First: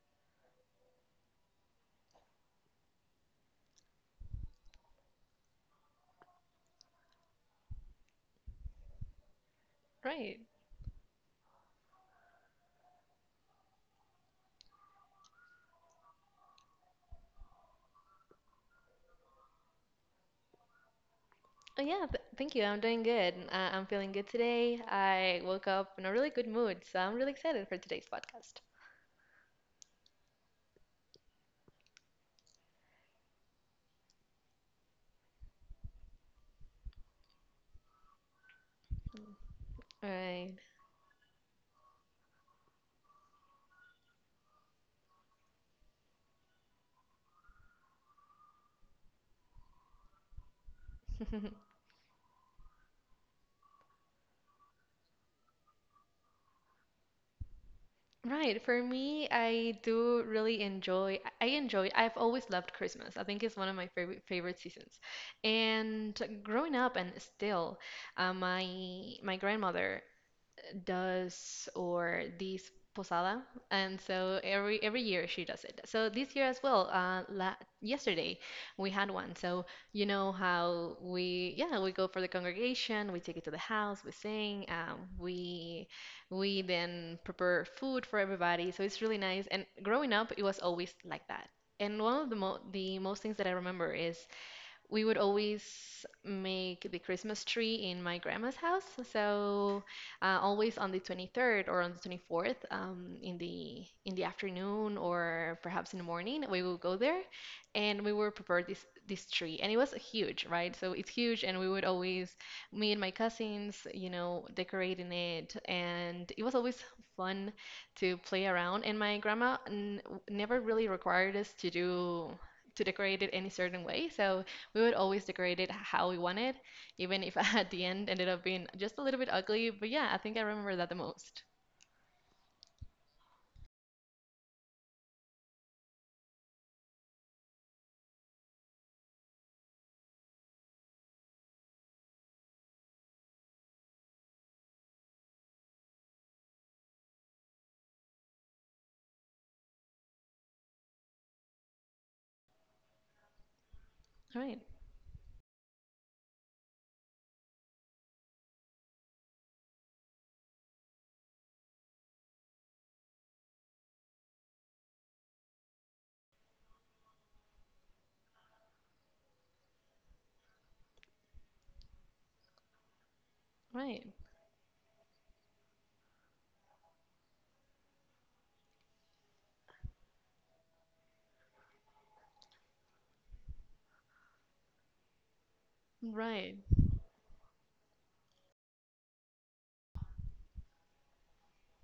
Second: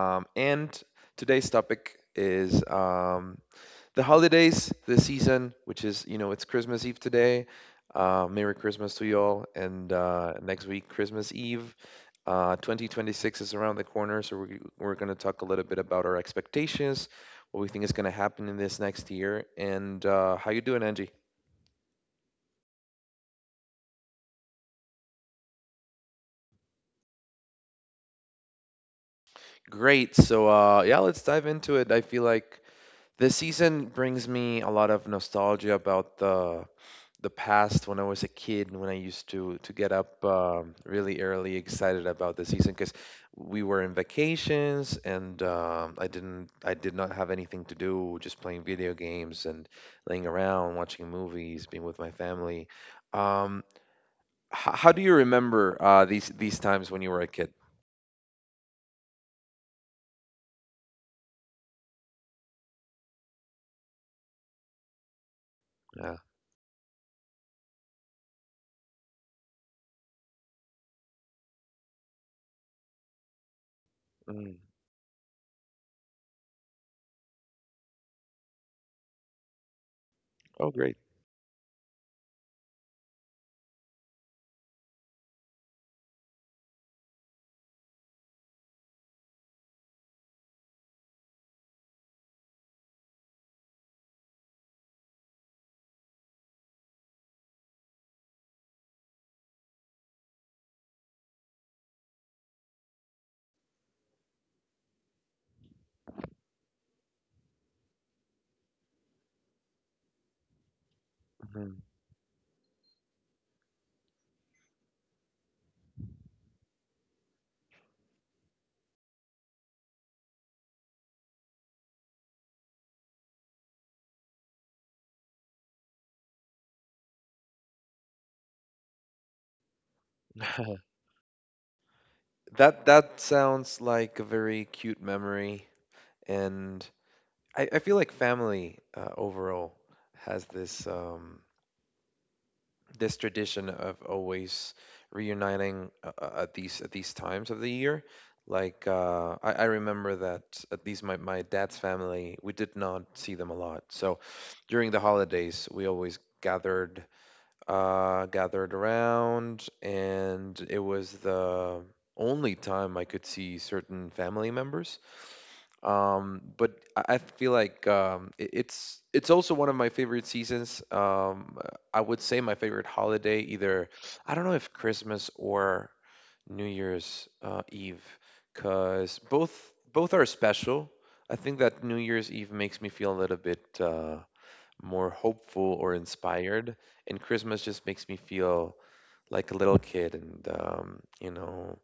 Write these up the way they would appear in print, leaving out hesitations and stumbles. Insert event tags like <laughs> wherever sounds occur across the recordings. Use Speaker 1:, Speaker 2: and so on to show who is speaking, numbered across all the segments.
Speaker 1: And today's topic is the holidays, the season, which is, it's Christmas Eve today. Merry Christmas to you all. And
Speaker 2: Right.
Speaker 1: next week, Christmas Eve. 2026 is around the corner, so we're going to talk a little bit about our expectations, what we think is going to happen in this next year, and how you doing, Angie?
Speaker 2: Oh, yeah, th thank you. I'm doing good. I'm feeling good today. I woke up in a really good mood, so I'm really excited for today's podcast.
Speaker 1: Great. So yeah, let's dive into it. I feel like this season brings me a lot of nostalgia about the past when I was a kid and when I used to get up
Speaker 2: Right.
Speaker 1: really early, excited about the season because we were in vacations and I did not have anything to do, just playing video games and laying around, watching
Speaker 2: <laughs>
Speaker 1: movies, being with my family. Um, how do you remember these times when you were a kid?
Speaker 2: Right. For me, I enjoy, I've always loved Christmas. I think it's one of my favorite seasons.
Speaker 1: Yeah.
Speaker 2: And growing up and still, uh, my my grandmother does or this posada, and so
Speaker 1: Mm.
Speaker 2: every year she does it. So this year as well, la yesterday we had one. So, you know
Speaker 1: Oh, great.
Speaker 2: how we, yeah, we go for the congregation, we take it to the house, we sing, we then prepare food for everybody. So it's really nice. And growing up, it was always like that. And one of the mo the most things that I remember is we would always make the Christmas tree in my grandma's house. So, always on the 23rd or on the 24th, in the afternoon or perhaps in the morning, we would go there and we would prepare this tree. And it was huge, right? So it's huge, and we
Speaker 1: Mhm.
Speaker 2: would always, me and my cousins, decorating it, and it was always fun to play around. And my grandma n never really required us to decorate it any certain way. So we would always decorate it how we wanted, even if <laughs> at the end ended up being just a little bit ugly. But yeah, I think I remember that the
Speaker 1: <laughs>
Speaker 2: most.
Speaker 1: That sounds like a very cute memory. And I feel like family overall has this tradition of always reuniting at these times of the year. Like I remember that at least my dad's family, we did not see them a lot. So
Speaker 2: Right,
Speaker 1: during the holidays, we always gathered around, and it was the only time I could see certain family members. But I feel like it's also one of my favorite seasons. I would say my favorite holiday, either
Speaker 2: right,
Speaker 1: I don't know if Christmas or New Year's Eve, because both are special. I think that New Year's Eve makes me feel a little bit more hopeful or
Speaker 2: right,
Speaker 1: inspired, and Christmas just makes me feel like a little kid and, you know,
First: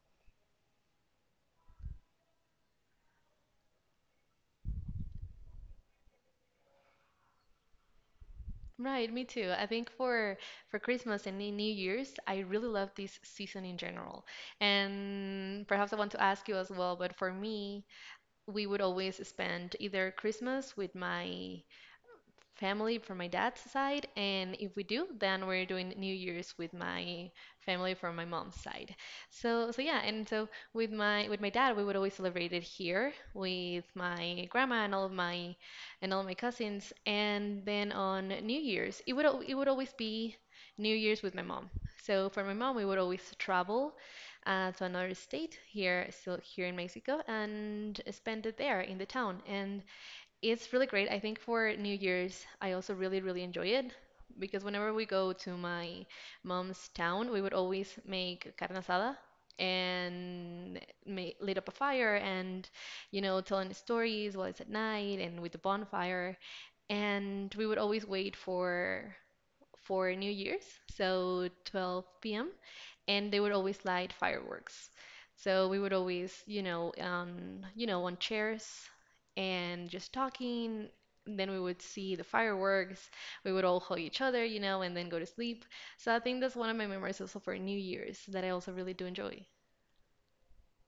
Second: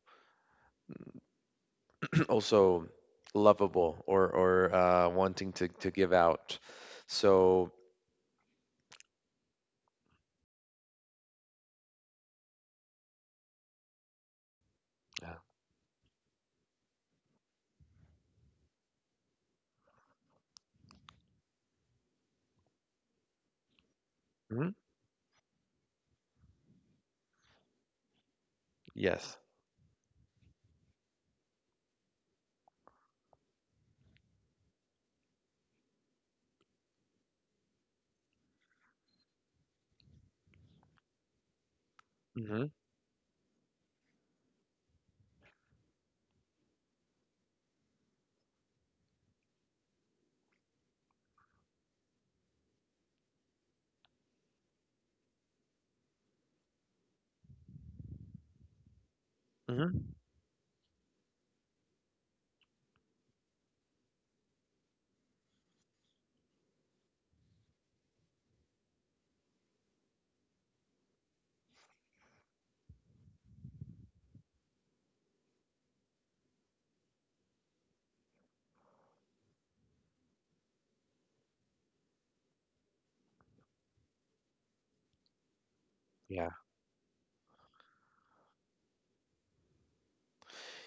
Speaker 1: also lovable or wanting to give out. So
Speaker 2: right. Me too. I think for Christmas and in New Year's, I really love this season in general.
Speaker 1: yeah.
Speaker 2: And perhaps I want to ask you as well, but for me, we would always spend either Christmas with my family from my dad's side, and
Speaker 1: Mhm.
Speaker 2: if we do, then we're doing New Year's with my family from my mom's side.
Speaker 1: Yes.
Speaker 2: So yeah, and so with my dad, we would always celebrate it here with my grandma and all of my and all of my cousins, and then on New Year's, it would always be New Year's with my mom. So for my
Speaker 1: Hmm,
Speaker 2: mom, we would always travel, to another state here, still here in Mexico, and spend it there in the town. And it's really great. I think for New Year's, I also really, really enjoy it because whenever we go to my mom's town, we would always make carne asada
Speaker 1: hmm.
Speaker 2: and light up a fire and, telling stories while it's at night and with the bonfire. And we would always wait for New Year's, so 12 p.m., and they would always light fireworks. So we would always on chairs and just talking. Then we would see the fireworks. We would all hug each other, and then go to sleep. So I think
Speaker 1: Yeah,
Speaker 2: that's one of my memories also for New Year's that I also really do enjoy.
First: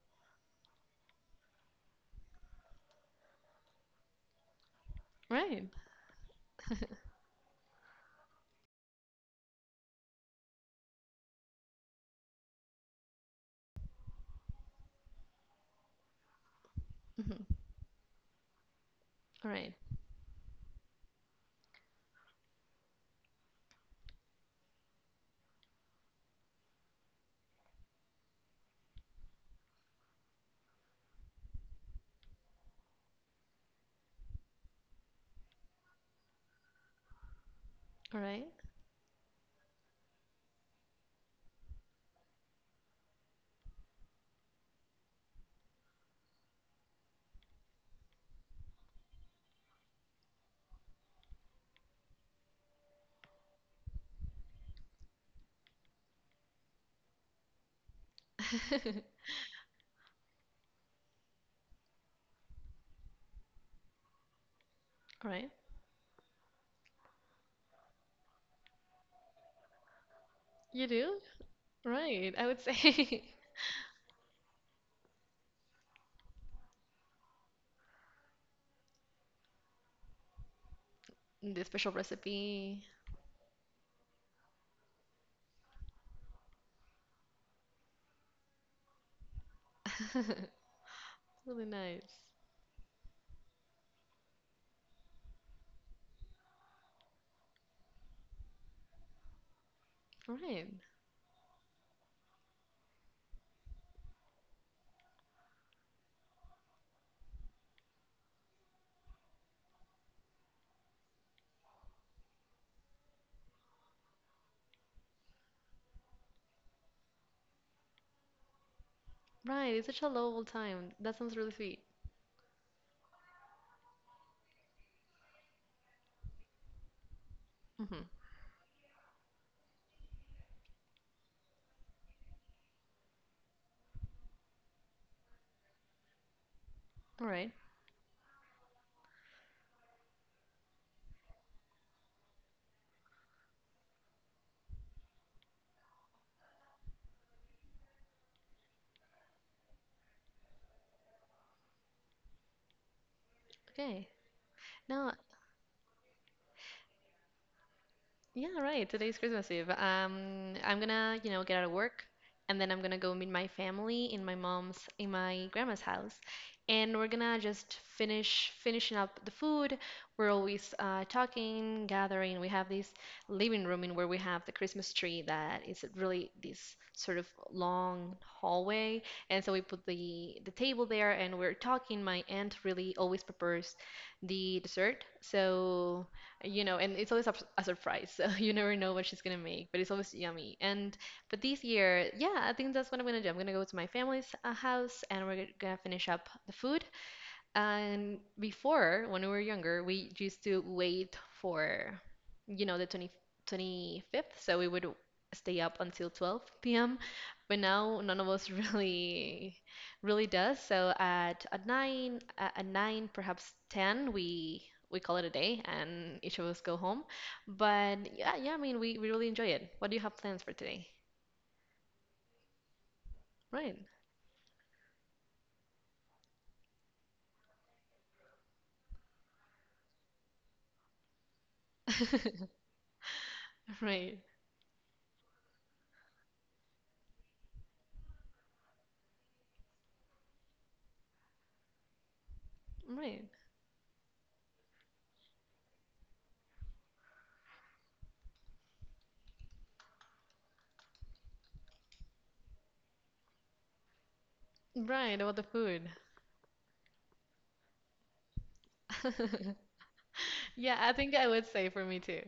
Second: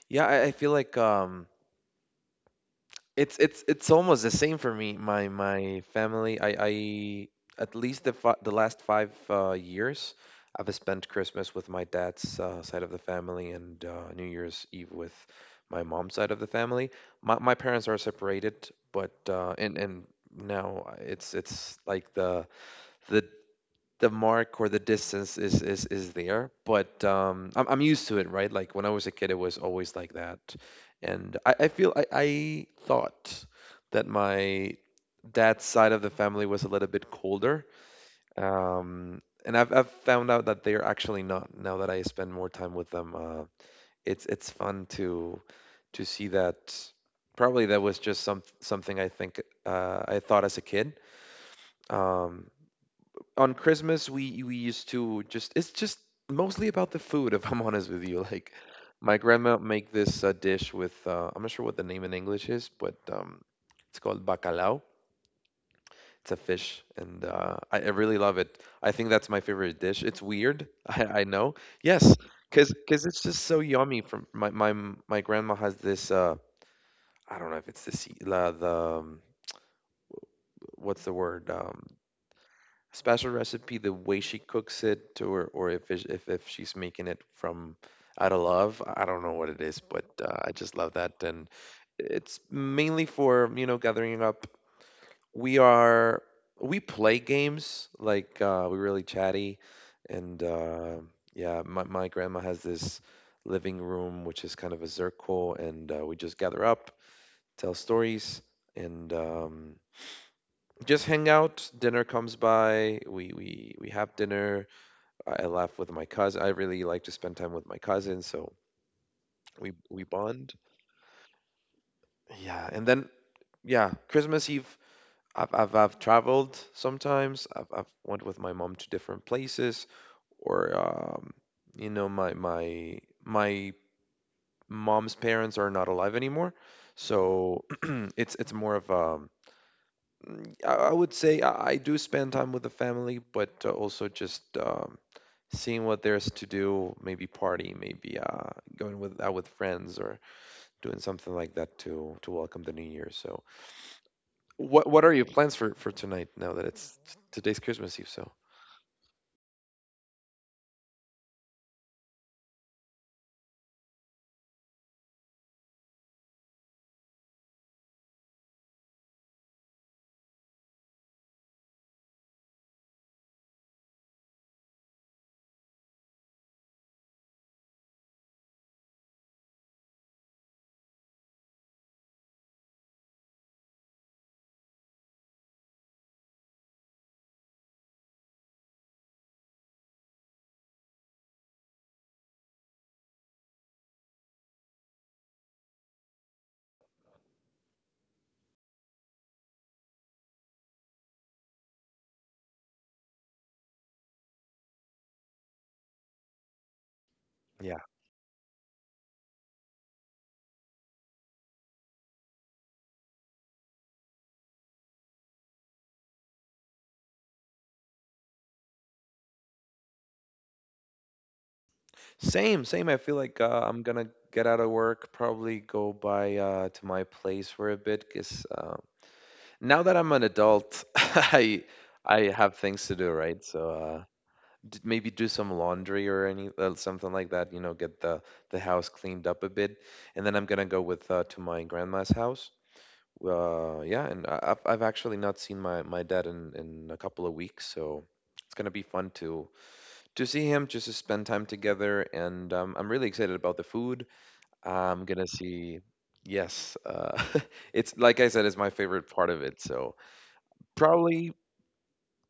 Speaker 1: yeah. I feel like it's almost the same for me. My
Speaker 2: Right.
Speaker 1: my family. I at least the last five years, I've spent Christmas with my dad's side of the family and New Year's Eve with my mom's side of the family. My,
Speaker 2: Mhm.
Speaker 1: my parents are separated, but
Speaker 2: All
Speaker 1: uh,
Speaker 2: right.
Speaker 1: and and now it's like the the mark or the distance is there, but I'm used to it, right? Like when I was a kid, it was always like that, and I thought that my dad's side of the family was a little bit colder,
Speaker 2: All right.
Speaker 1: and I've found out that they're actually not, now that I spend more time with them. Uh, it's fun to see that. Probably that was just something I think, I thought as a kid. um on Christmas, we used to just, it's just mostly about the food, if <laughs> I'm honest with you. Like my
Speaker 2: <laughs>
Speaker 1: grandma make this dish with, I'm not sure what the name in English is, but it's called bacalao.
Speaker 2: All right.
Speaker 1: It's a fish, and I really love it. I think that's my favorite dish. It's weird, <laughs>
Speaker 2: You
Speaker 1: I,
Speaker 2: do?
Speaker 1: I know. Yes,
Speaker 2: Right. I would
Speaker 1: because it's
Speaker 2: say
Speaker 1: just so yummy. From My grandma has this, I don't know if it's the sea- la the what's the
Speaker 2: <laughs>
Speaker 1: word?
Speaker 2: the special recipe.
Speaker 1: Special recipe, the way she cooks it, or if it, if she's making it from out of love. I don't know what it is, but I
Speaker 2: <laughs>
Speaker 1: just love that, and
Speaker 2: Really nice.
Speaker 1: it's mainly for, gathering up. We are we play games, like we're really chatty,
Speaker 2: All
Speaker 1: and
Speaker 2: right.
Speaker 1: yeah, my grandma has this living room which is kind of a circle, and we just gather up, tell stories, and just hang out. Dinner comes by. We have dinner. I laugh with my cousin. I really like to spend time with my cousin, so we
Speaker 2: Right, it's such
Speaker 1: we
Speaker 2: a lovable
Speaker 1: bond.
Speaker 2: time. That sounds really sweet.
Speaker 1: Yeah, and then, yeah, Christmas Eve. I've traveled sometimes. I've
Speaker 2: Mm-hmm.
Speaker 1: went with my mom to different places, or, my mom's parents are not alive anymore,
Speaker 2: All right.
Speaker 1: so <clears throat> it's more of a. I would say I do spend time with the family, but also just, seeing what there's to do, maybe party, maybe going with out with friends or doing something like that to welcome the new year. So,
Speaker 2: Okay.
Speaker 1: what are
Speaker 2: Now,
Speaker 1: your plans for tonight, now that today's Christmas Eve? So,
Speaker 2: yeah, right. Today's Christmas Eve. I'm gonna get out of work, and then I'm gonna go meet my family in my mom's, in my grandma's house, and we're gonna just finishing up the food. We're always, talking, gathering. We have this living room in where we have the Christmas tree that is really this sort of long hallway, and so we put the table there, and we're talking. My aunt really always prepares the dessert, so and it's always a surprise. So <laughs> you never know what she's gonna make, but it's always yummy. And but this year, yeah, I think that's what I'm gonna do. I'm gonna go to my family's, house, and we're gonna finish up the food, and before, when we were younger, we used to wait for the twenty twenty fifth. So we would stay up until 12 p.m. But
Speaker 1: yeah.
Speaker 2: now none of us <laughs> really, really does. So at 9, at 9, perhaps 10, we call it a day and each of us go home. But yeah, yeah, I mean, we really enjoy it. What do you have plans for today?
Speaker 1: Same, same. I feel like
Speaker 2: Right.
Speaker 1: I'm gonna get out of work, probably go by, to my place for a bit, because, now that I'm an adult, <laughs> I
Speaker 2: <laughs>
Speaker 1: have things to do, right? So
Speaker 2: Right.
Speaker 1: maybe do some laundry or any, something like that. You know, get the house cleaned up a bit, and then I'm gonna go with, to my grandma's house.
Speaker 2: Right.
Speaker 1: Yeah, and I've actually not seen my dad in a couple of weeks, so it's gonna be fun to see him, just to spend time together, and I'm really excited about the food. I'm
Speaker 2: Right.
Speaker 1: gonna
Speaker 2: About the
Speaker 1: see.
Speaker 2: food.
Speaker 1: Yes, <laughs> it's like I said, it's my favorite part of it.
Speaker 2: <laughs>
Speaker 1: So
Speaker 2: Yeah, I think I
Speaker 1: probably,
Speaker 2: would say for me too.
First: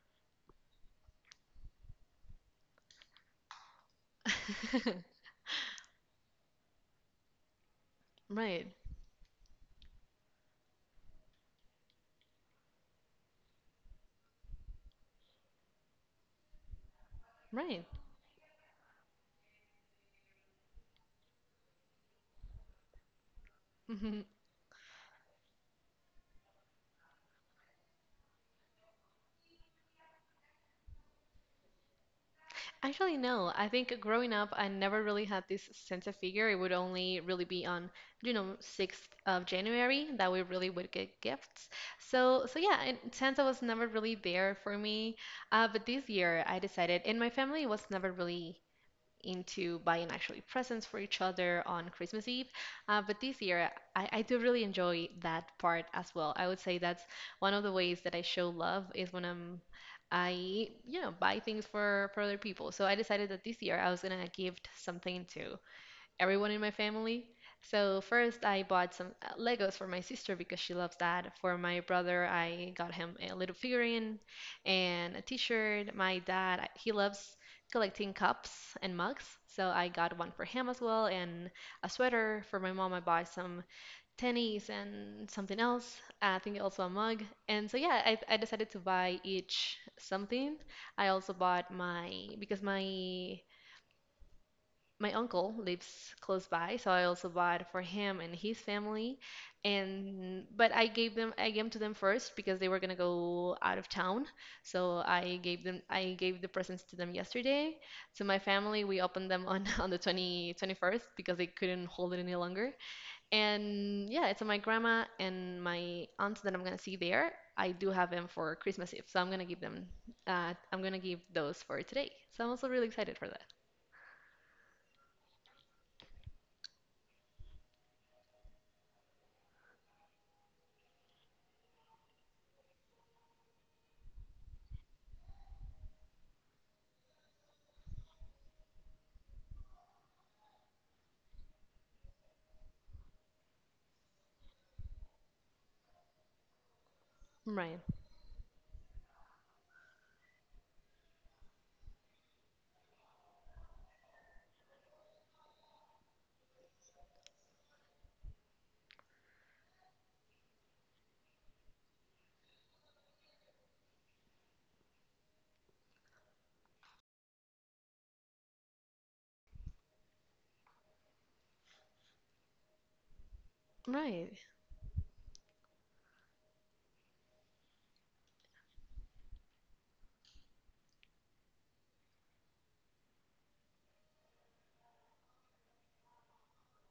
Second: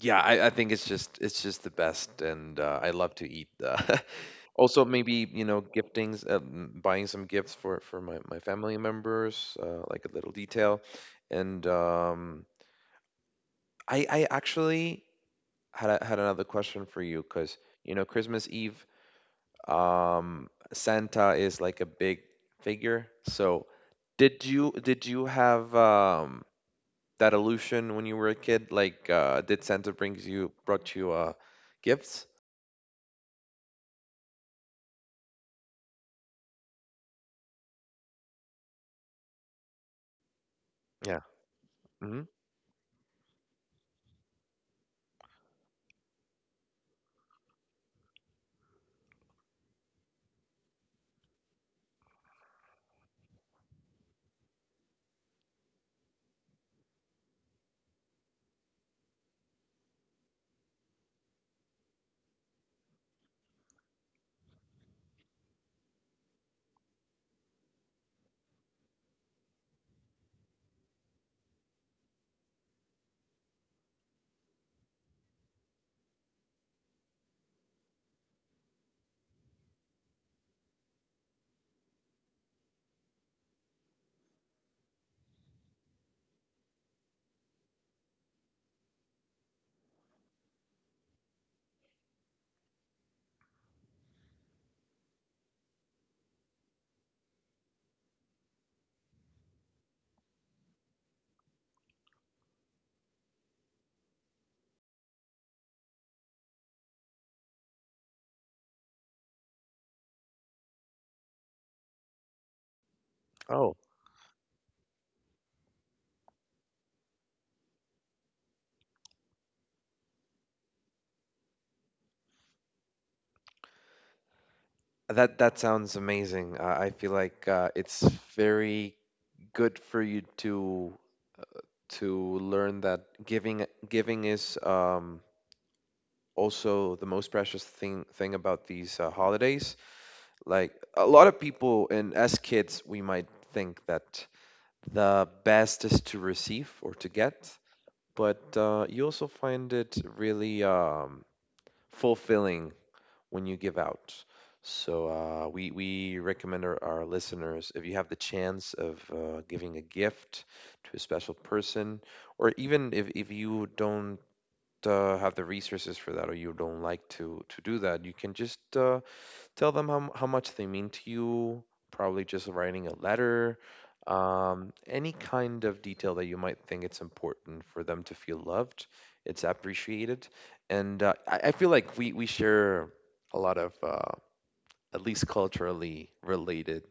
Speaker 1: yeah, I think it's just the best, and I love to eat. <laughs> Also,
Speaker 2: <laughs>
Speaker 1: maybe, giftings, buying some gifts for my
Speaker 2: Right,
Speaker 1: family members, like a little detail, and I actually had another question for you because,
Speaker 2: right.
Speaker 1: you know, Christmas Eve, Santa is like a big figure. So
Speaker 2: Mhm.
Speaker 1: did you have that illusion when you were a kid? Like, did Santa brings you brought you gifts?
Speaker 2: Actually, no. I think growing up, I never really had this sense of figure. It would only really be on 6th of January that we really would
Speaker 1: Yeah.
Speaker 2: get gifts.
Speaker 1: Hmm.
Speaker 2: So, yeah, and Santa was never really there for me. But this year, I decided, and my family was never really into buying actually presents for each other on Christmas Eve. But this year, I do really enjoy that part as well. I would say that's one of the ways that I show love is when I buy things for other people. So I decided that this year I was gonna gift something to everyone in my family. So first I bought some, Legos for my sister because she loves that. For my brother, I got him a little figurine and a t-shirt. My dad, he loves collecting cups and mugs, so I got one for him as well and a sweater. For my mom, I bought some tennies and something else. I think also a mug. And so yeah, I decided to buy each something. I also bought my because my uncle lives close by, so I also bought for him and his family. And but I gave them to them first because they were gonna go out of town. So I gave the presents to them yesterday. To my family, we opened them on <laughs> on the twenty twenty first because they couldn't hold it any longer.
Speaker 1: Oh,
Speaker 2: And yeah, it's my grandma and my aunt that I'm gonna see there. I do have them for Christmas Eve, so I'm gonna give them. I'm gonna give those for today. So I'm also really excited for that.
Speaker 1: that sounds amazing. I feel like, it's very good for you to learn that giving is, also the most precious thing about these, holidays. Like a lot of people, and as kids, we might think that the best is to receive or to get,
Speaker 2: Right.
Speaker 1: but you also find it really, fulfilling when you give out. So we recommend our listeners, if you have the chance of, giving a gift to a special person, or even if you don't have the resources for that, or you don't like to do that, you can just, tell them how much they mean to you, probably just writing a letter,
Speaker 2: Right.
Speaker 1: any kind of detail that you might think it's important for them to feel loved, it's appreciated, and, I feel like we share a lot of, at least culturally related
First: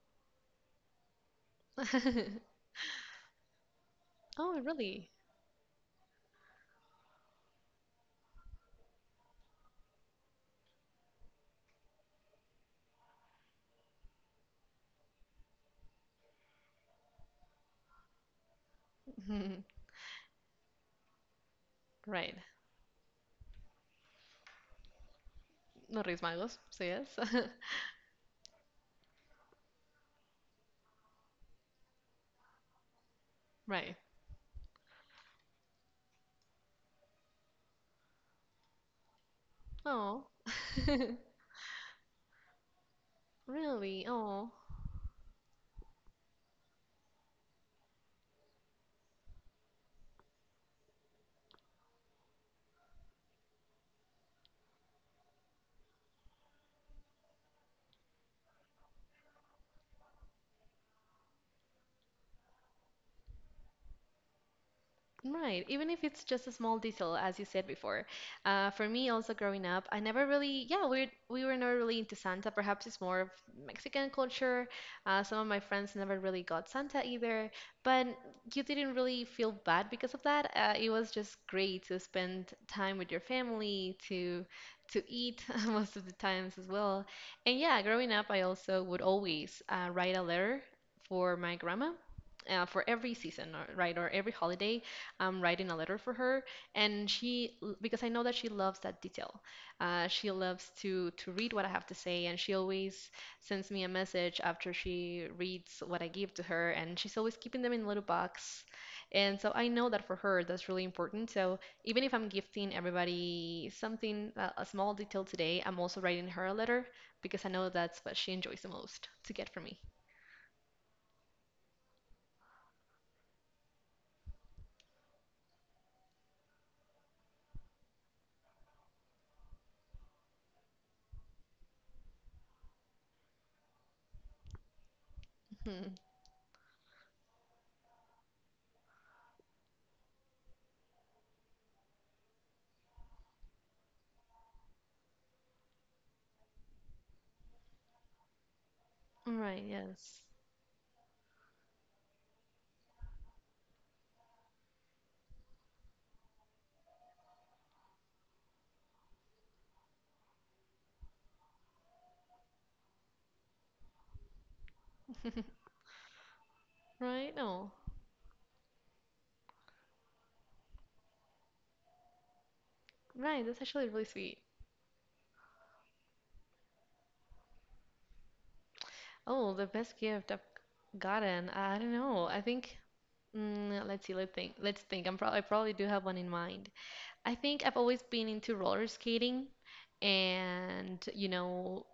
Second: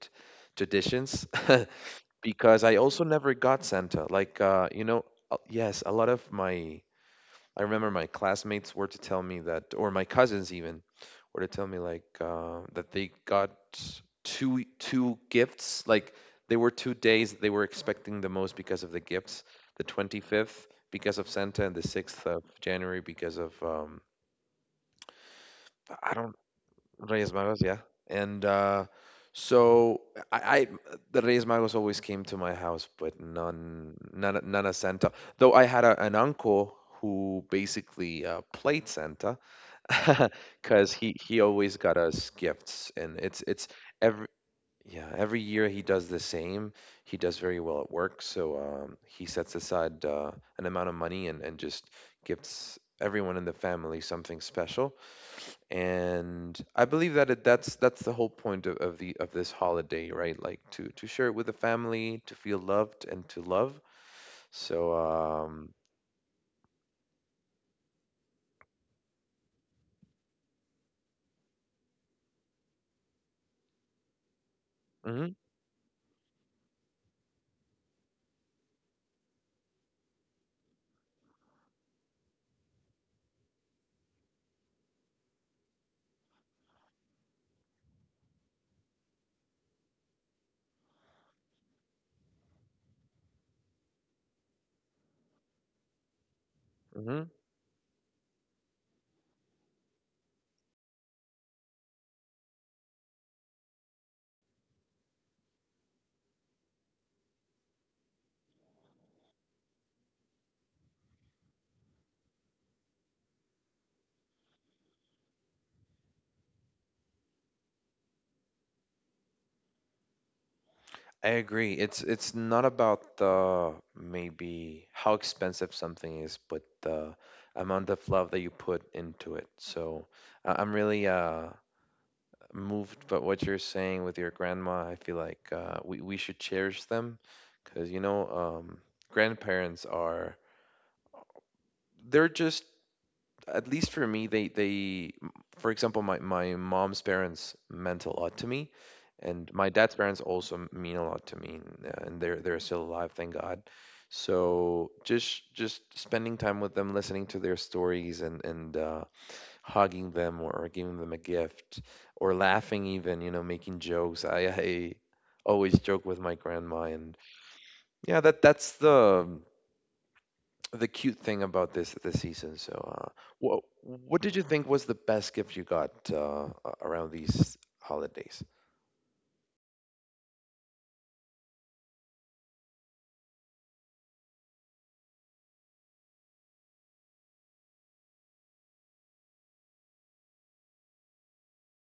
Speaker 1: traditions. <laughs>
Speaker 2: <laughs>
Speaker 1: Because I also never got Santa, like,
Speaker 2: Oh,
Speaker 1: you know,
Speaker 2: really?
Speaker 1: yes, a lot of my I remember my classmates were to tell me that, or my cousins even were to tell me like, that they got two gifts. Like they were 2 days that they were expecting the most because of the gifts.
Speaker 2: <laughs>
Speaker 1: The 25th because of Santa, and the 6th
Speaker 2: Right.
Speaker 1: of January because of,
Speaker 2: No
Speaker 1: I
Speaker 2: Reyes
Speaker 1: don't
Speaker 2: Magos, so yes.
Speaker 1: Reyes Magos, yeah. And so, I the Reyes Magos always came to my house, but
Speaker 2: <laughs>
Speaker 1: none
Speaker 2: Right.
Speaker 1: none none of Santa. Though I had an uncle who basically, played Santa.
Speaker 2: Oh.
Speaker 1: <laughs>
Speaker 2: <laughs>
Speaker 1: Because he always got us gifts, and it's
Speaker 2: Really?
Speaker 1: every
Speaker 2: Oh.
Speaker 1: yeah every year he does the same. He does very well at work, so, he sets aside, an amount of money, and just gifts everyone in the family something special. And I believe that, that's the whole point of this holiday, right? Like, to share it with the family, to feel loved and to love. So,
Speaker 2: Right, even if it's just a small detail, as you said before. For me, also growing up, I never really, yeah, we were never really into Santa. Perhaps it's more of Mexican culture. Uh,
Speaker 1: mhm,
Speaker 2: some of my friends never really got Santa either, but you didn't really feel bad because of that. It was just great to spend time with your family, to eat <laughs> most of the times as well. And yeah, growing up, I also would always, write a letter for my grandma, for every season, or, right, or every holiday. I'm writing a letter for her, and
Speaker 1: mhm.
Speaker 2: she because I know that she loves that detail. She loves to read what I have to say, and she always sends me a message after she reads what I give to her, and she's always keeping them in a little box. And so I know that for her that's really important. So even if I'm gifting everybody something, a small detail today, I'm also writing her a letter because I know that's what she enjoys the most to get from me.
Speaker 1: I agree. It's not about the maybe how expensive something is, but the amount of love that you put into it. So I'm really, moved by what you're saying with your grandma. I feel like, we
Speaker 2: <laughs>
Speaker 1: we should cherish them because, grandparents are, they're just at least for me, for example, my mom's parents meant a lot to me, and
Speaker 2: Right,
Speaker 1: my dad's parents
Speaker 2: yes.
Speaker 1: also mean a lot to me, and they're still alive, thank God. So just spending time with them, listening to their stories, and hugging them or giving them a gift or laughing, even, you know, making jokes. I
Speaker 2: <laughs>
Speaker 1: always joke with my grandma, and
Speaker 2: Right, no.
Speaker 1: yeah, that's the cute thing about this season. So,
Speaker 2: Right, that's
Speaker 1: what
Speaker 2: actually really
Speaker 1: what did
Speaker 2: sweet.
Speaker 1: you think was the best gift you got around these holidays?
Speaker 2: Oh, the best gift I've gotten. I don't know. I think, let's see. Let's think. Let's think. I probably do have one in mind. I think I've always been into roller skating, and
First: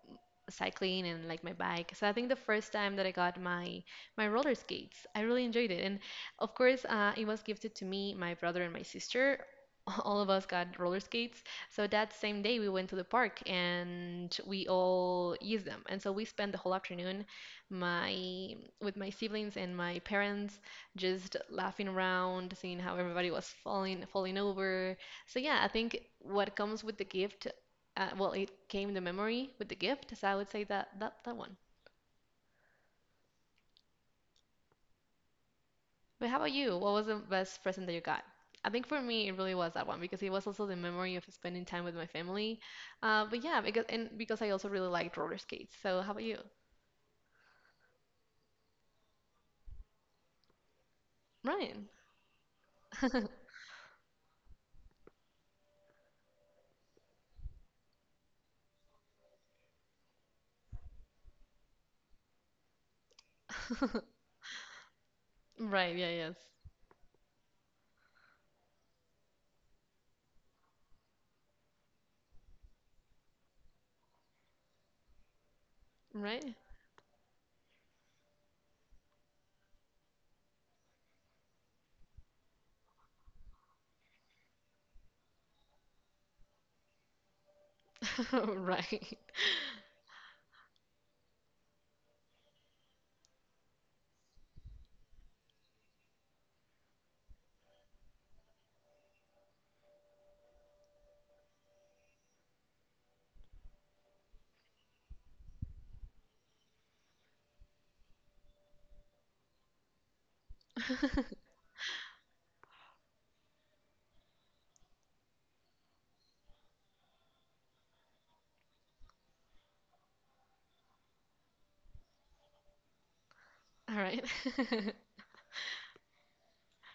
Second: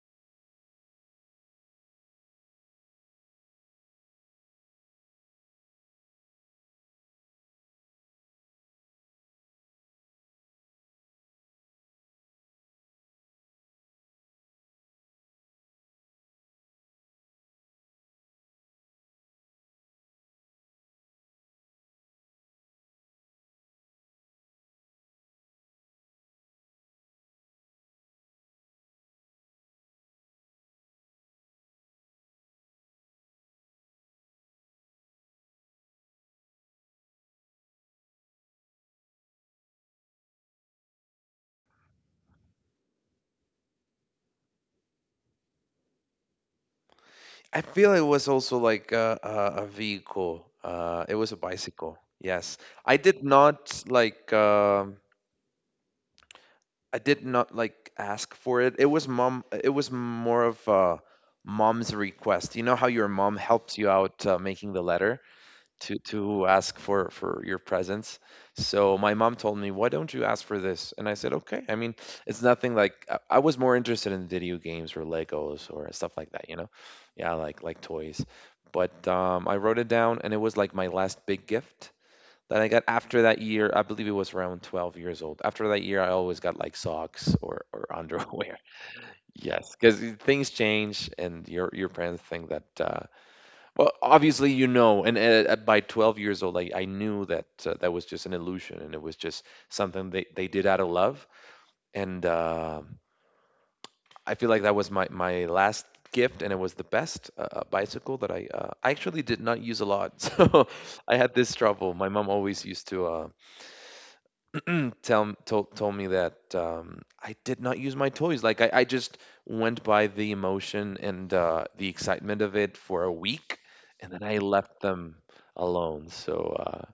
Speaker 2: cycling and like my bike. So I think the first time that I got my roller skates, I really enjoyed it. And of course, it was gifted to me, my brother and my sister. <laughs> All of us got roller skates. So that same day we went to the park and we all used them. And so we spent the whole afternoon, my with my siblings and my parents just laughing around, seeing how everybody was falling over. So yeah, I think what comes with the gift, well, it came to memory with the gift, so I would say that one. But how about you? What was the best present that you got? I think for me, it really was that one because it was also the memory of spending time with my family. But yeah, because I also really liked roller skates. So how about you,
Speaker 1: I feel it was also like a vehicle. It was a
Speaker 2: Ryan?
Speaker 1: bicycle. Yes, I did
Speaker 2: <laughs>
Speaker 1: not like. I did not like ask for it. It was mom. It was more of mom's request. You know how your mom helps you out making the letter to
Speaker 2: Right? Yeah.
Speaker 1: to
Speaker 2: Yes.
Speaker 1: ask for your presence. So my mom told me, why don't you ask for this? And I said, okay, I mean, it's nothing. Like I was more interested in video games or legos or stuff like that
Speaker 2: Right.
Speaker 1: you know Yeah, like toys. But I wrote it down and it was like my last big gift that I got. After that year, I believe it was around 12 years old, after that year I always got like socks or <laughs>
Speaker 2: <laughs>
Speaker 1: underwear.
Speaker 2: Right.
Speaker 1: Yes, because things change and your parents think that well, obviously, you know, and by 12 years old, I knew that that was just an illusion and it was just something they did out of love. And I feel like that was my last gift, and it was the best bicycle that I actually did not use a lot. <laughs> So I had
Speaker 2: <laughs>
Speaker 1: this trouble. My mom always used to tell told told me that I did not use my toys. Like I just went by the emotion and the excitement of it for a week,
Speaker 2: All
Speaker 1: and
Speaker 2: right.
Speaker 1: then I left
Speaker 2: <laughs>
Speaker 1: them alone. So uh,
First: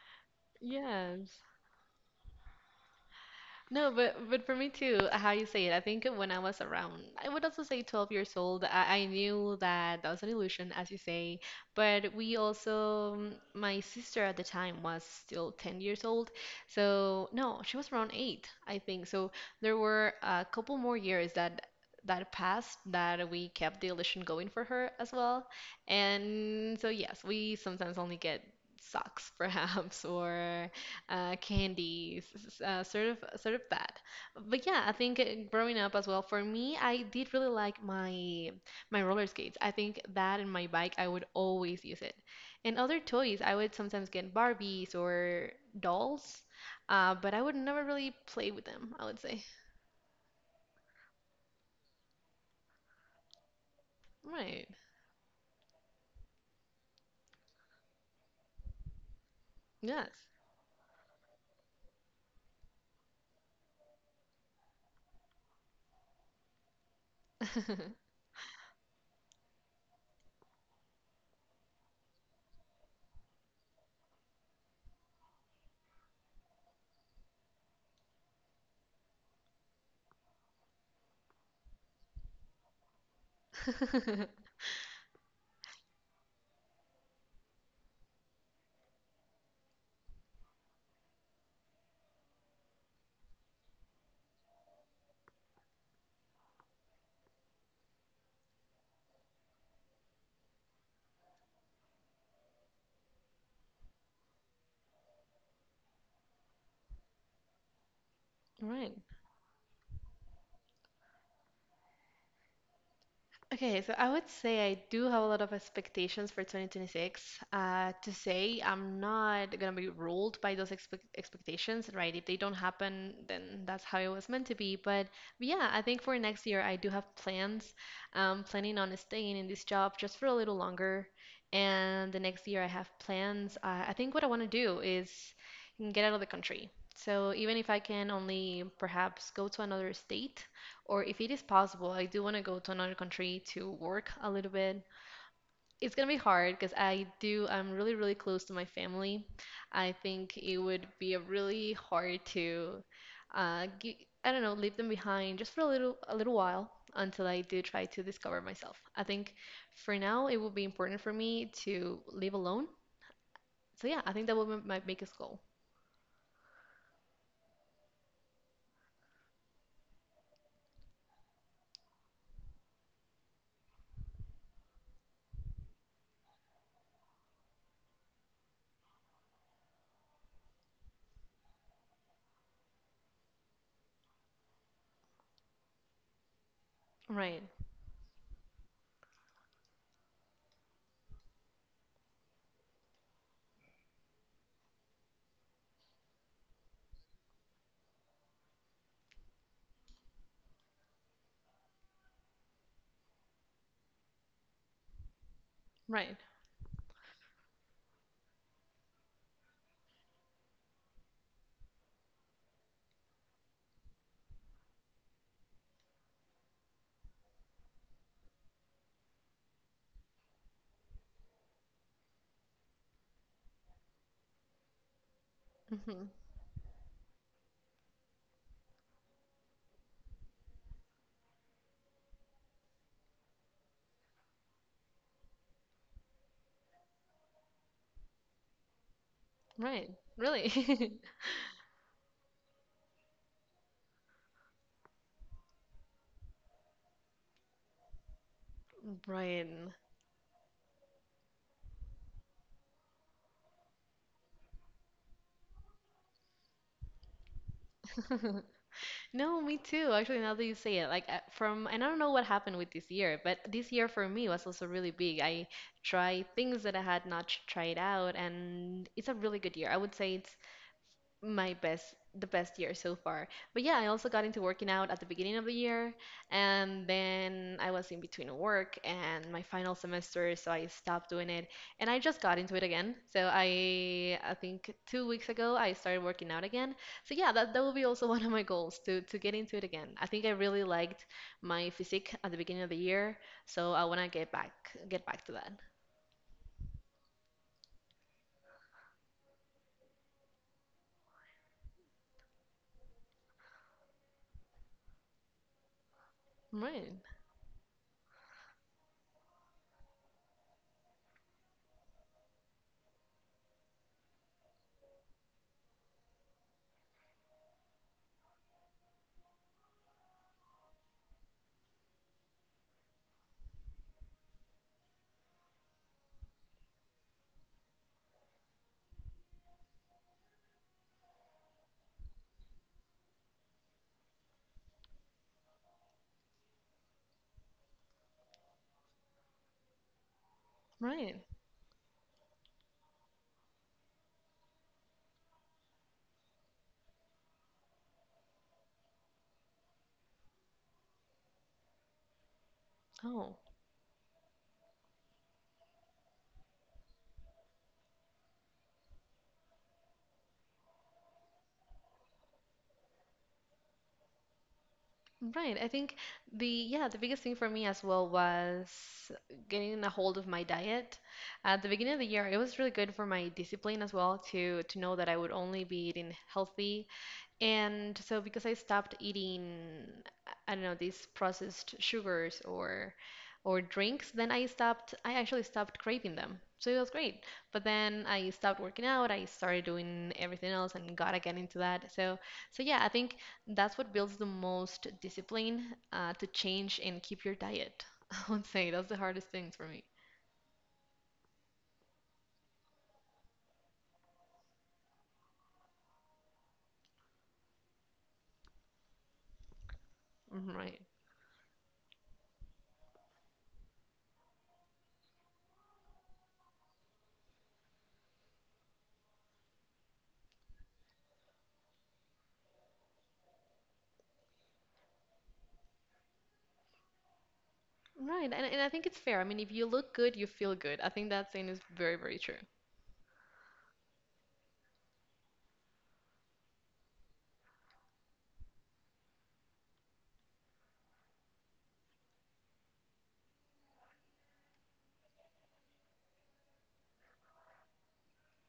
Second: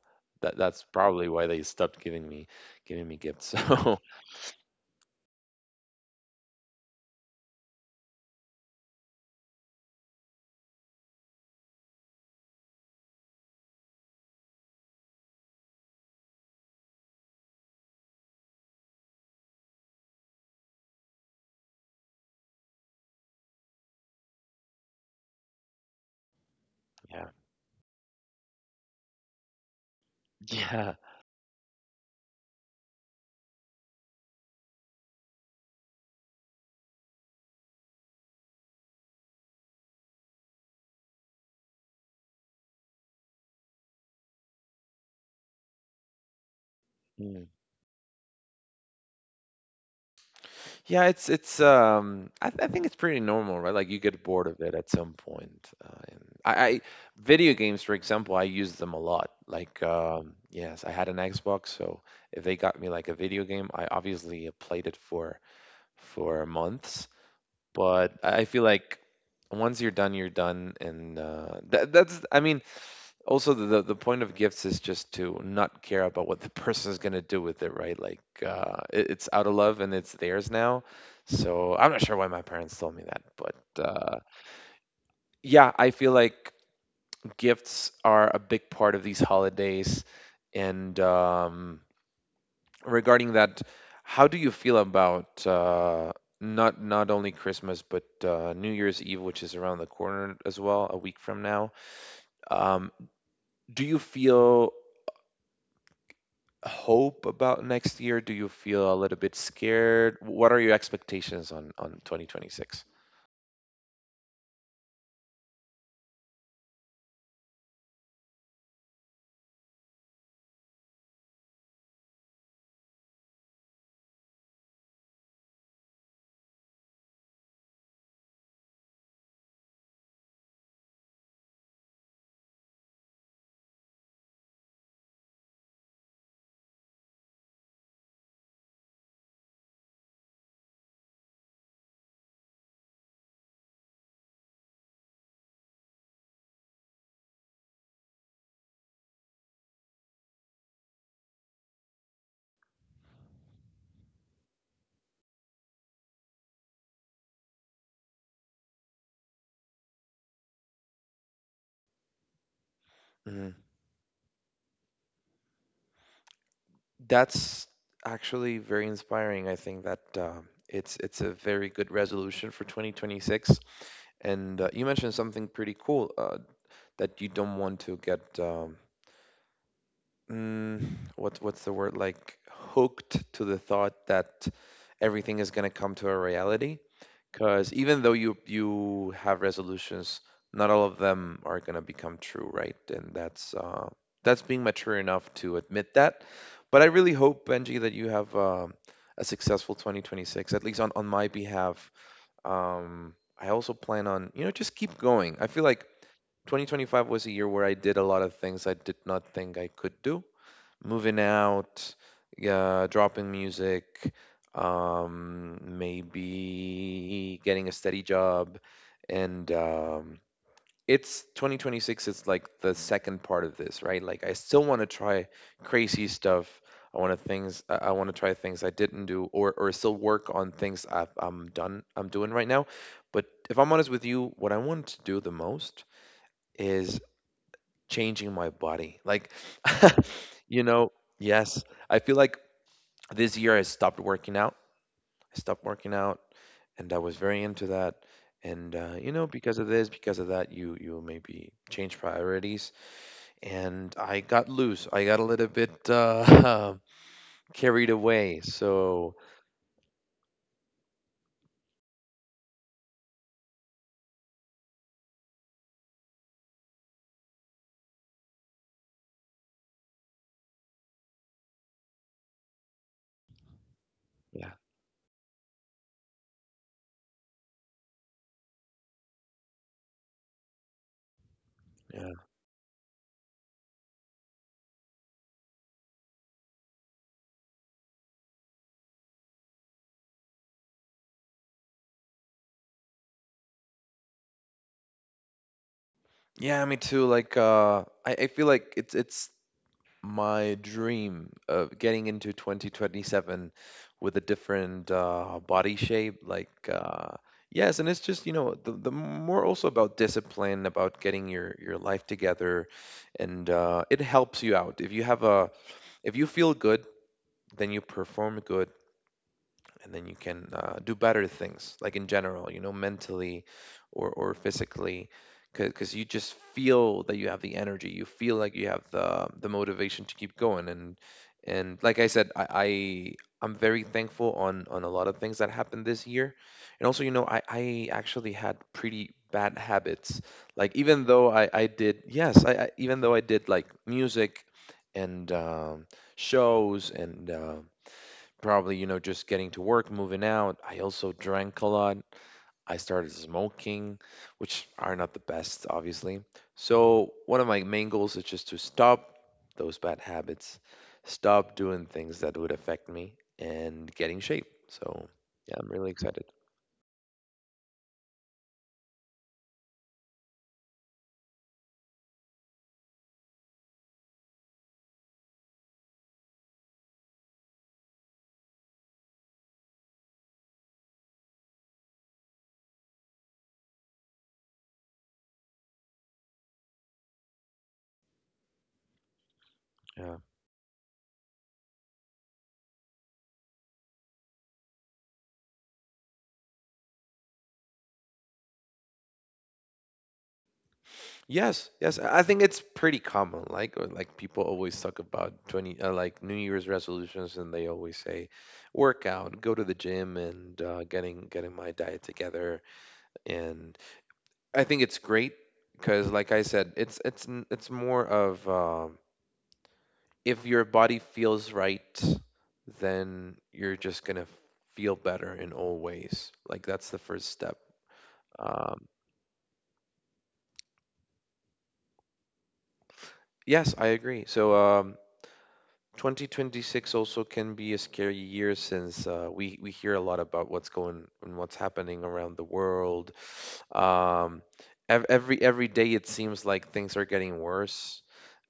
Speaker 1: that's probably
Speaker 2: Yes.
Speaker 1: why they stopped giving me gifts. <laughs>
Speaker 2: No,
Speaker 1: So
Speaker 2: but for me too, how you say it, I think when I was around, I would also say 12 years old, I knew that that was an illusion, as you say. But we also, my sister at the time was still 10 years old. So, no, she was around eight, I think. So there were a couple more years that passed that we kept the illusion going for her as well. And so, yes, we sometimes only get socks, <laughs> perhaps, or
Speaker 1: yeah,
Speaker 2: candies, sort of that. But yeah, I think growing up as well for me, I did really like my roller skates. I think that and my bike, I would always use it. And other toys, I would sometimes get Barbies or dolls, but I
Speaker 1: yeah.
Speaker 2: would never really play with them, I would say.
Speaker 1: Yeah, it's I think it's pretty normal, right? Like you get bored of
Speaker 2: Right.
Speaker 1: it at some point. And I Video games, for example, I use them a lot. Like
Speaker 2: Yes.
Speaker 1: yes, I had an Xbox, so if they got me like a video game, I obviously played it for months. But I feel like once you're done, and that's I mean also the point of gifts is just to not care about what the <laughs> person is going to do with it, right? Like it's out of love and it's theirs now. So I'm not sure why my parents told me that, but
Speaker 2: <laughs>
Speaker 1: yeah, I feel like gifts are a big part of these holidays. And regarding that, how do you feel about not only Christmas but New Year's Eve, which is around the corner as well, a week from now? um do you feel hope about next year? Do you feel a
Speaker 2: Right.
Speaker 1: little bit scared? What are your expectations on 2026?
Speaker 2: Okay, so I would say I do have a lot of expectations for 2026. To say I'm not gonna be ruled by those expectations, right? If they don't happen, then that's how it was meant to be. But yeah, I think for next year I do have plans. I'm planning on staying in this job just for a little longer. And the next year I have plans. I think what I want to do is get out of the country. So even if I can only perhaps go to another state or if it is possible, I do want to go to another country to work a little bit. It's gonna be hard because I do, I'm really, really close to my family. I think it would be a really hard to, I don't know, leave them behind just for a little while until I do try to discover myself. I think for now it would be important for me to live alone.
Speaker 1: Mhm.
Speaker 2: So yeah, I think that would be my biggest goal.
Speaker 1: That's actually very inspiring. I think that it's a very good resolution for 2026. And you mentioned something pretty cool that you don't want to get mm, what's the word, like hooked to the thought that everything is going to come to a reality.
Speaker 2: Right,
Speaker 1: Because even though you have resolutions, not all of them are gonna become true, right? And that's being mature enough to admit that. But I really hope, Benji, that you have a successful 2026. At least on my behalf, I also plan on, you know, just keep going. I feel like
Speaker 2: right,
Speaker 1: 2025 was a year where I did a lot of things I did not think I could do: moving out, dropping music, maybe getting a steady job. And it's 2026, it's like the second part of this, right? Like, I still want to try crazy
Speaker 2: hmm
Speaker 1: stuff. I want to things I want to try things I didn't do or still work on things I'm done I'm doing right now. But if I'm honest with you, what I want to do the most is changing my body. Like,
Speaker 2: right.
Speaker 1: <laughs> you know,
Speaker 2: Really,
Speaker 1: yes, I feel like this year I stopped working out. I stopped working out, and I was very into that. And
Speaker 2: <laughs>
Speaker 1: you know,
Speaker 2: right.
Speaker 1: because of this, because of that, you maybe change priorities. And I got loose. I got a little bit <laughs> carried away. So
Speaker 2: No, me too. Actually, now that you say it, like from, and I don't know what happened with this year, but this year for me was also really big. I tried things that I had not tried out, and it's a really good year. I would say it's my best the best year so far. But yeah, I also got into
Speaker 1: yeah,
Speaker 2: working out at the beginning of the year and then I was in between work and my final semester, so I stopped doing it and I
Speaker 1: yeah,
Speaker 2: just got into it again. So I think 2 weeks ago I started working out again. So yeah, that that will be also <laughs> one of my goals to get into it again. I think I really liked my physique at the beginning of the year, so I want to get back to that.
Speaker 1: yeah. Me too. Like, I feel like it's my dream of getting into 2027 with a different body shape, like
Speaker 2: Right.
Speaker 1: yes. And it's just, you know, the more also about discipline, about getting your life together. And it helps you out if you have a if you feel good, then you perform good, and then you can do better things, like in general, you know, mentally or physically, because you just feel that you have the energy, you feel like you have the motivation to keep going. And like I said, I, I'm very thankful on a lot of things that happened this year. And also, you know, I actually had pretty bad habits, like even
Speaker 2: Right.
Speaker 1: though I did, yes, I, even though I did like music and shows and probably, you know, just getting to work, moving out. I also drank a lot. I started
Speaker 2: Oh.
Speaker 1: smoking, which are not the best, obviously. So one of my main goals is just to stop those bad habits, stop doing things that would affect me, and get in shape. So yeah,
Speaker 2: Right. I
Speaker 1: I'm really
Speaker 2: think
Speaker 1: excited.
Speaker 2: the yeah, the biggest thing for me as well was getting a hold of my diet. At the beginning of the year, it was really good for my discipline as well to know that I would only be eating healthy and so because I stopped eating, I don't know, these processed sugars or drinks, then I stopped, I actually stopped craving them. So it was great. But then I stopped working out, I started doing
Speaker 1: Yeah.
Speaker 2: everything else and got again into that. So yeah, I think that's what builds the most discipline to change and keep your diet. <laughs> I would say that's the hardest thing for me.
Speaker 1: Yes, yes. I think it's pretty common. Like, or like people always talk about like New Year's resolutions, and they always say, work out, go to the gym, and
Speaker 2: Right.
Speaker 1: getting my diet together. And I think it's great because, like I said, it's it's more of if your body feels right, then you're just gonna feel better in all ways. Like that's the first step.
Speaker 2: Right. And I think
Speaker 1: Um,
Speaker 2: it's fair. I mean, if you look good, you feel good. I think that saying is very, very true.
Speaker 1: yes, I agree. So 2026 also can be a scary year, since we hear a lot about what's going and what's happening around the world. Um, every day it seems like things are getting worse.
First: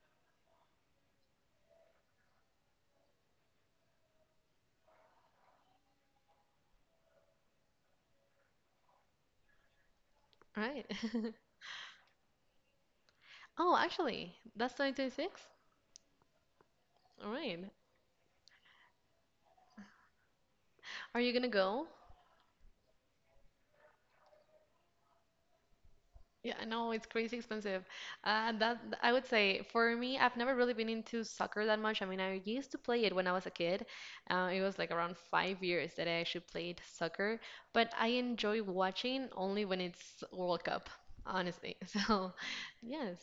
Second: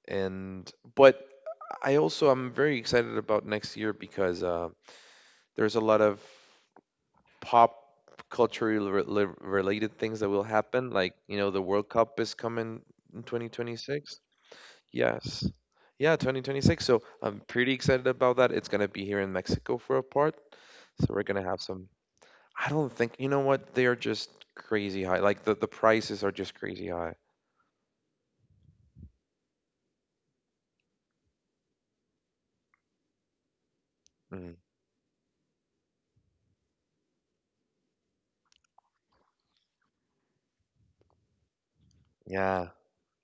Speaker 1: And but I also am very excited about next year because there's a lot of pop culturally related things that will
Speaker 2: Right.
Speaker 1: happen. Like, you
Speaker 2: <laughs>
Speaker 1: know, the World Cup is coming in
Speaker 2: Oh,
Speaker 1: 2026.
Speaker 2: actually, that's
Speaker 1: Yes,
Speaker 2: 2026?
Speaker 1: yeah, 2026. So
Speaker 2: All
Speaker 1: I'm
Speaker 2: right.
Speaker 1: pretty excited about that. It's gonna be here in Mexico for a part. So
Speaker 2: Are
Speaker 1: we're
Speaker 2: you
Speaker 1: gonna
Speaker 2: gonna
Speaker 1: have
Speaker 2: go?
Speaker 1: some. I don't think you know what they are, just crazy high. Like the prices are
Speaker 2: Yeah,
Speaker 1: just
Speaker 2: I
Speaker 1: crazy
Speaker 2: know it's
Speaker 1: high.
Speaker 2: crazy expensive. That I would say for me, I've never really been into soccer that much. I mean, I used to play it when I was a kid.
Speaker 1: Mm,
Speaker 2: It was like around 5 years that I actually played soccer, but I enjoy watching only when it's World Cup, honestly. <laughs> So,
Speaker 1: yeah,
Speaker 2: yes,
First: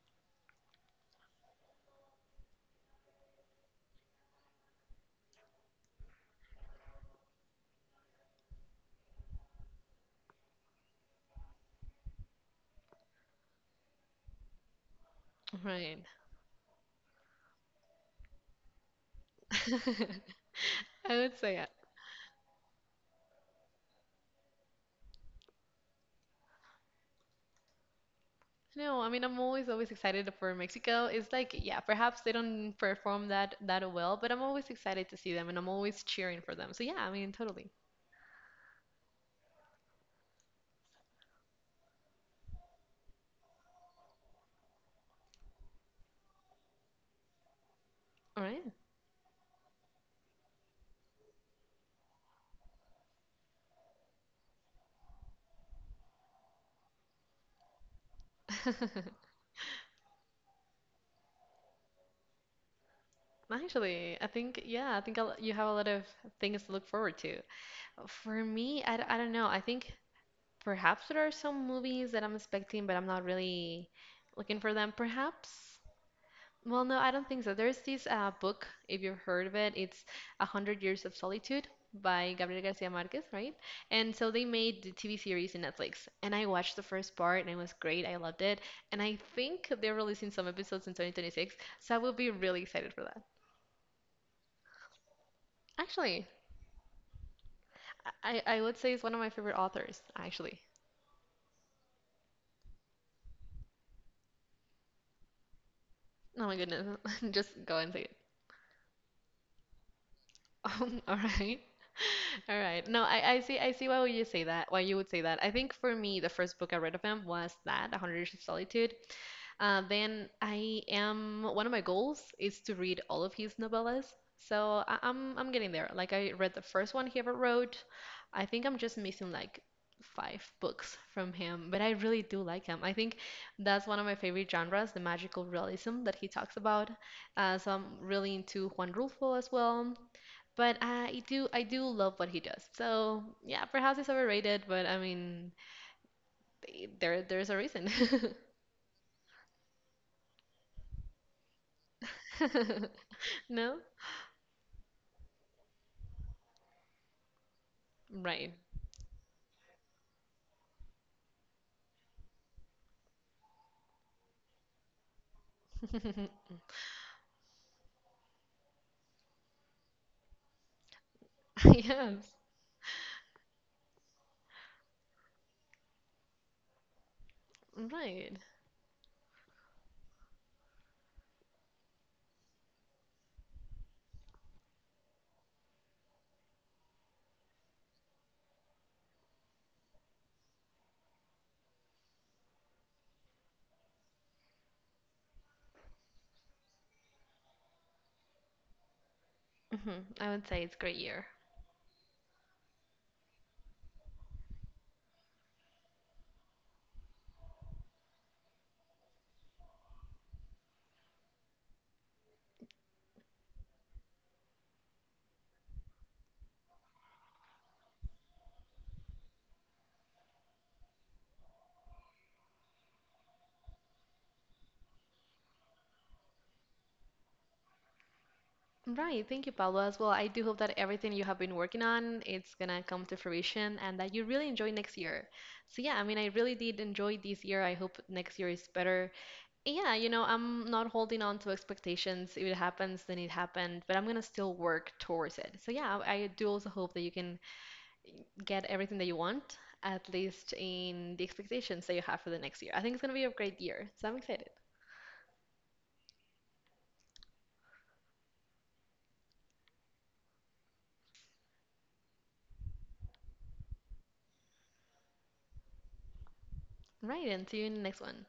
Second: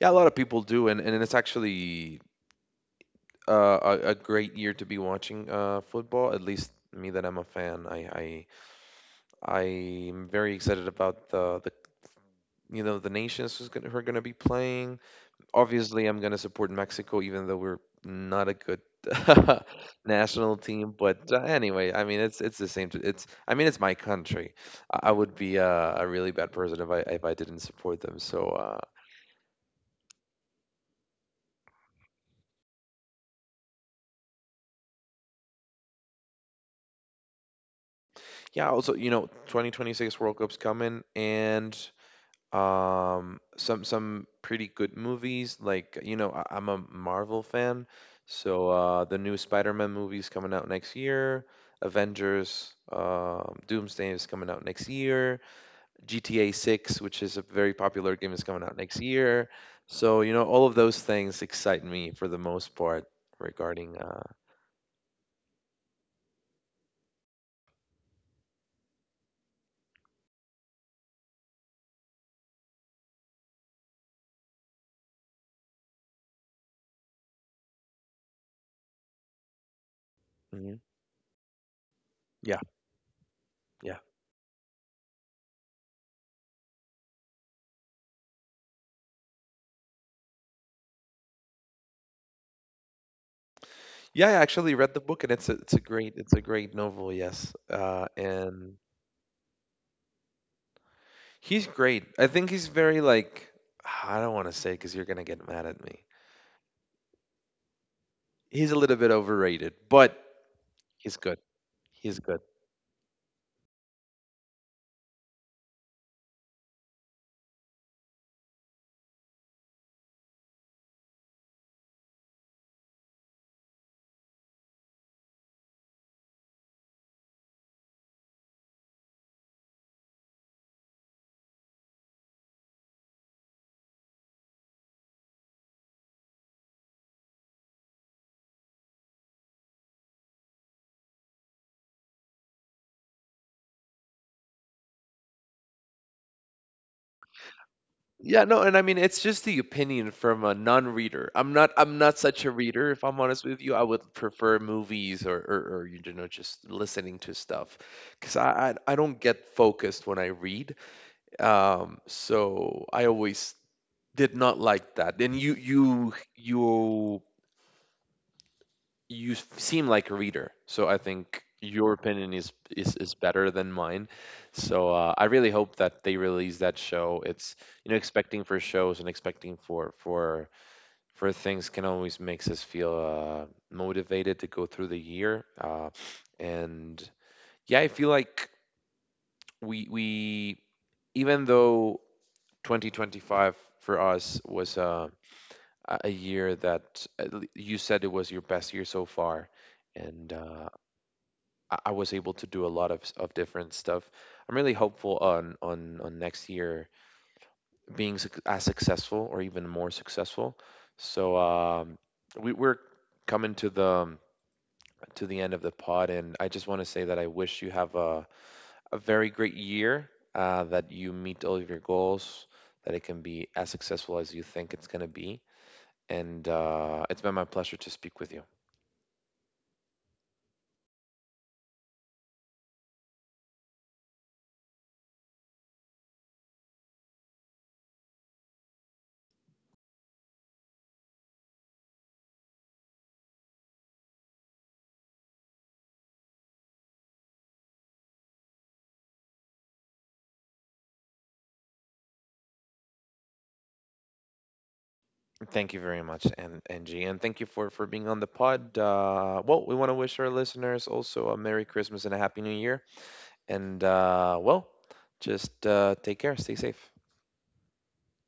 Speaker 1: yeah, a lot of people do, and it's actually a great year to be watching football. At least me that I'm a fan. I I'm very excited about the you know the nations who are going to be playing.
Speaker 2: right.
Speaker 1: Obviously, I'm going to support Mexico, even though we're not a good <laughs>
Speaker 2: <laughs>
Speaker 1: national team.
Speaker 2: I
Speaker 1: But
Speaker 2: would say yeah.
Speaker 1: anyway, I mean it's the same. It's I mean it's my country. I would be a really bad person if I didn't support them. So
Speaker 2: No, I mean I'm always excited for Mexico. It's like yeah, perhaps they don't perform that well, but I'm always excited to see them and I'm always cheering for them. So yeah, I mean totally.
Speaker 1: yeah. Also, you know, 2026 World Cup's coming. And some pretty good movies, like, you know, I'm a Marvel fan,
Speaker 2: All
Speaker 1: so
Speaker 2: right.
Speaker 1: the new Spider-Man movies coming out next year, Avengers Doomsday is coming out next year, GTA 6, which is a very popular game, is coming out next year. So, you know, all of those things excite me for the most part.
Speaker 2: <laughs>
Speaker 1: Regarding
Speaker 2: Actually, I think yeah, I think I'll, you have a lot of things to look forward to. For me, I don't know. I think perhaps there are some movies that I'm expecting, but I'm not really looking for them. Perhaps well, no, I don't think so. There's this book, if you've heard of it, it's A
Speaker 1: mhm.
Speaker 2: Hundred Years of Solitude by
Speaker 1: Yeah,
Speaker 2: Gabriel Garcia Marquez, right?
Speaker 1: yeah,
Speaker 2: And so they made the TV series in Netflix, and I watched the first part, and it was great. I loved it, and I think they're releasing some episodes in 2026, so I will be really excited for that.
Speaker 1: yeah, I actually read the book, and it's it's a great
Speaker 2: Actually,
Speaker 1: novel. Yes.
Speaker 2: I
Speaker 1: And
Speaker 2: would say it's one of my favorite authors, actually.
Speaker 1: He's great. I think he's very, like, <sighs> I don't want to say because you're gonna get mad at me.
Speaker 2: Oh my goodness, <laughs> just go and say it.
Speaker 1: He's a little bit overrated, but
Speaker 2: <laughs>
Speaker 1: he's
Speaker 2: All
Speaker 1: good.
Speaker 2: right.
Speaker 1: He's good.
Speaker 2: All right. No, I see why would you say that. Why you would say that. I think for me the first book I read of him was that, A Hundred Years of Solitude. Then I am one of my goals is to read all of his novellas. So I'm getting there. Like I read the first one he ever wrote. I think I'm just missing like five books from him, but I really do like him. I think that's one of my favorite genres, the magical realism that he talks about. So I'm really into Juan Rulfo as well. But I do love what he does. So yeah, perhaps it's overrated, but I mean, there's a reason.
Speaker 1: Yeah, no, and I mean it's just the opinion from a non-reader. I'm not such a
Speaker 2: <laughs>
Speaker 1: reader, if I'm honest with
Speaker 2: No?
Speaker 1: you. I would prefer movies or, you know, just listening to stuff because
Speaker 2: Right.
Speaker 1: I don't get focused when I read. So I always did not like that. And
Speaker 2: <laughs>
Speaker 1: you seem like a reader, so I think your opinion
Speaker 2: Yes,
Speaker 1: is is better than mine. So I really hope that they release that show. It's, you know,
Speaker 2: right.
Speaker 1: expecting for shows and expecting for for things can always makes us feel motivated to go through the year. And yeah, I feel like we even though 2025 for us was a year that you said it was your best year so far.
Speaker 2: Mhm. I
Speaker 1: And
Speaker 2: would say it's a great year.
Speaker 1: I was able to do a lot of, different stuff. I'm really hopeful on next year being successful or even more successful. So we're coming to the end of the pod, and I just want to say that I wish you have a very great year, that you meet all of your goals, that it can be as successful as you think it's going to be. And it's been my pleasure to speak with you.
Speaker 2: Right. Thank you, Pablo, as well. I do hope that everything you have been working on, it's gonna come to fruition and that you really enjoy next year. So yeah, I mean, I really did enjoy this year. I hope next year is better. And yeah, you know, I'm not holding on to expectations. If it happens, then it happened, but I'm gonna still work towards it. So yeah, I do also hope that you can get everything that you want, at least in the expectations that you have for the next year. I think it's gonna be a great year, so I'm excited.
Speaker 1: Thank you very much, and Angie, and thank you for being on the pod. Well, we want to wish our listeners also a Merry Christmas and a Happy New Year. And well, just take care, stay safe.
Speaker 2: Right, and see you in the next one.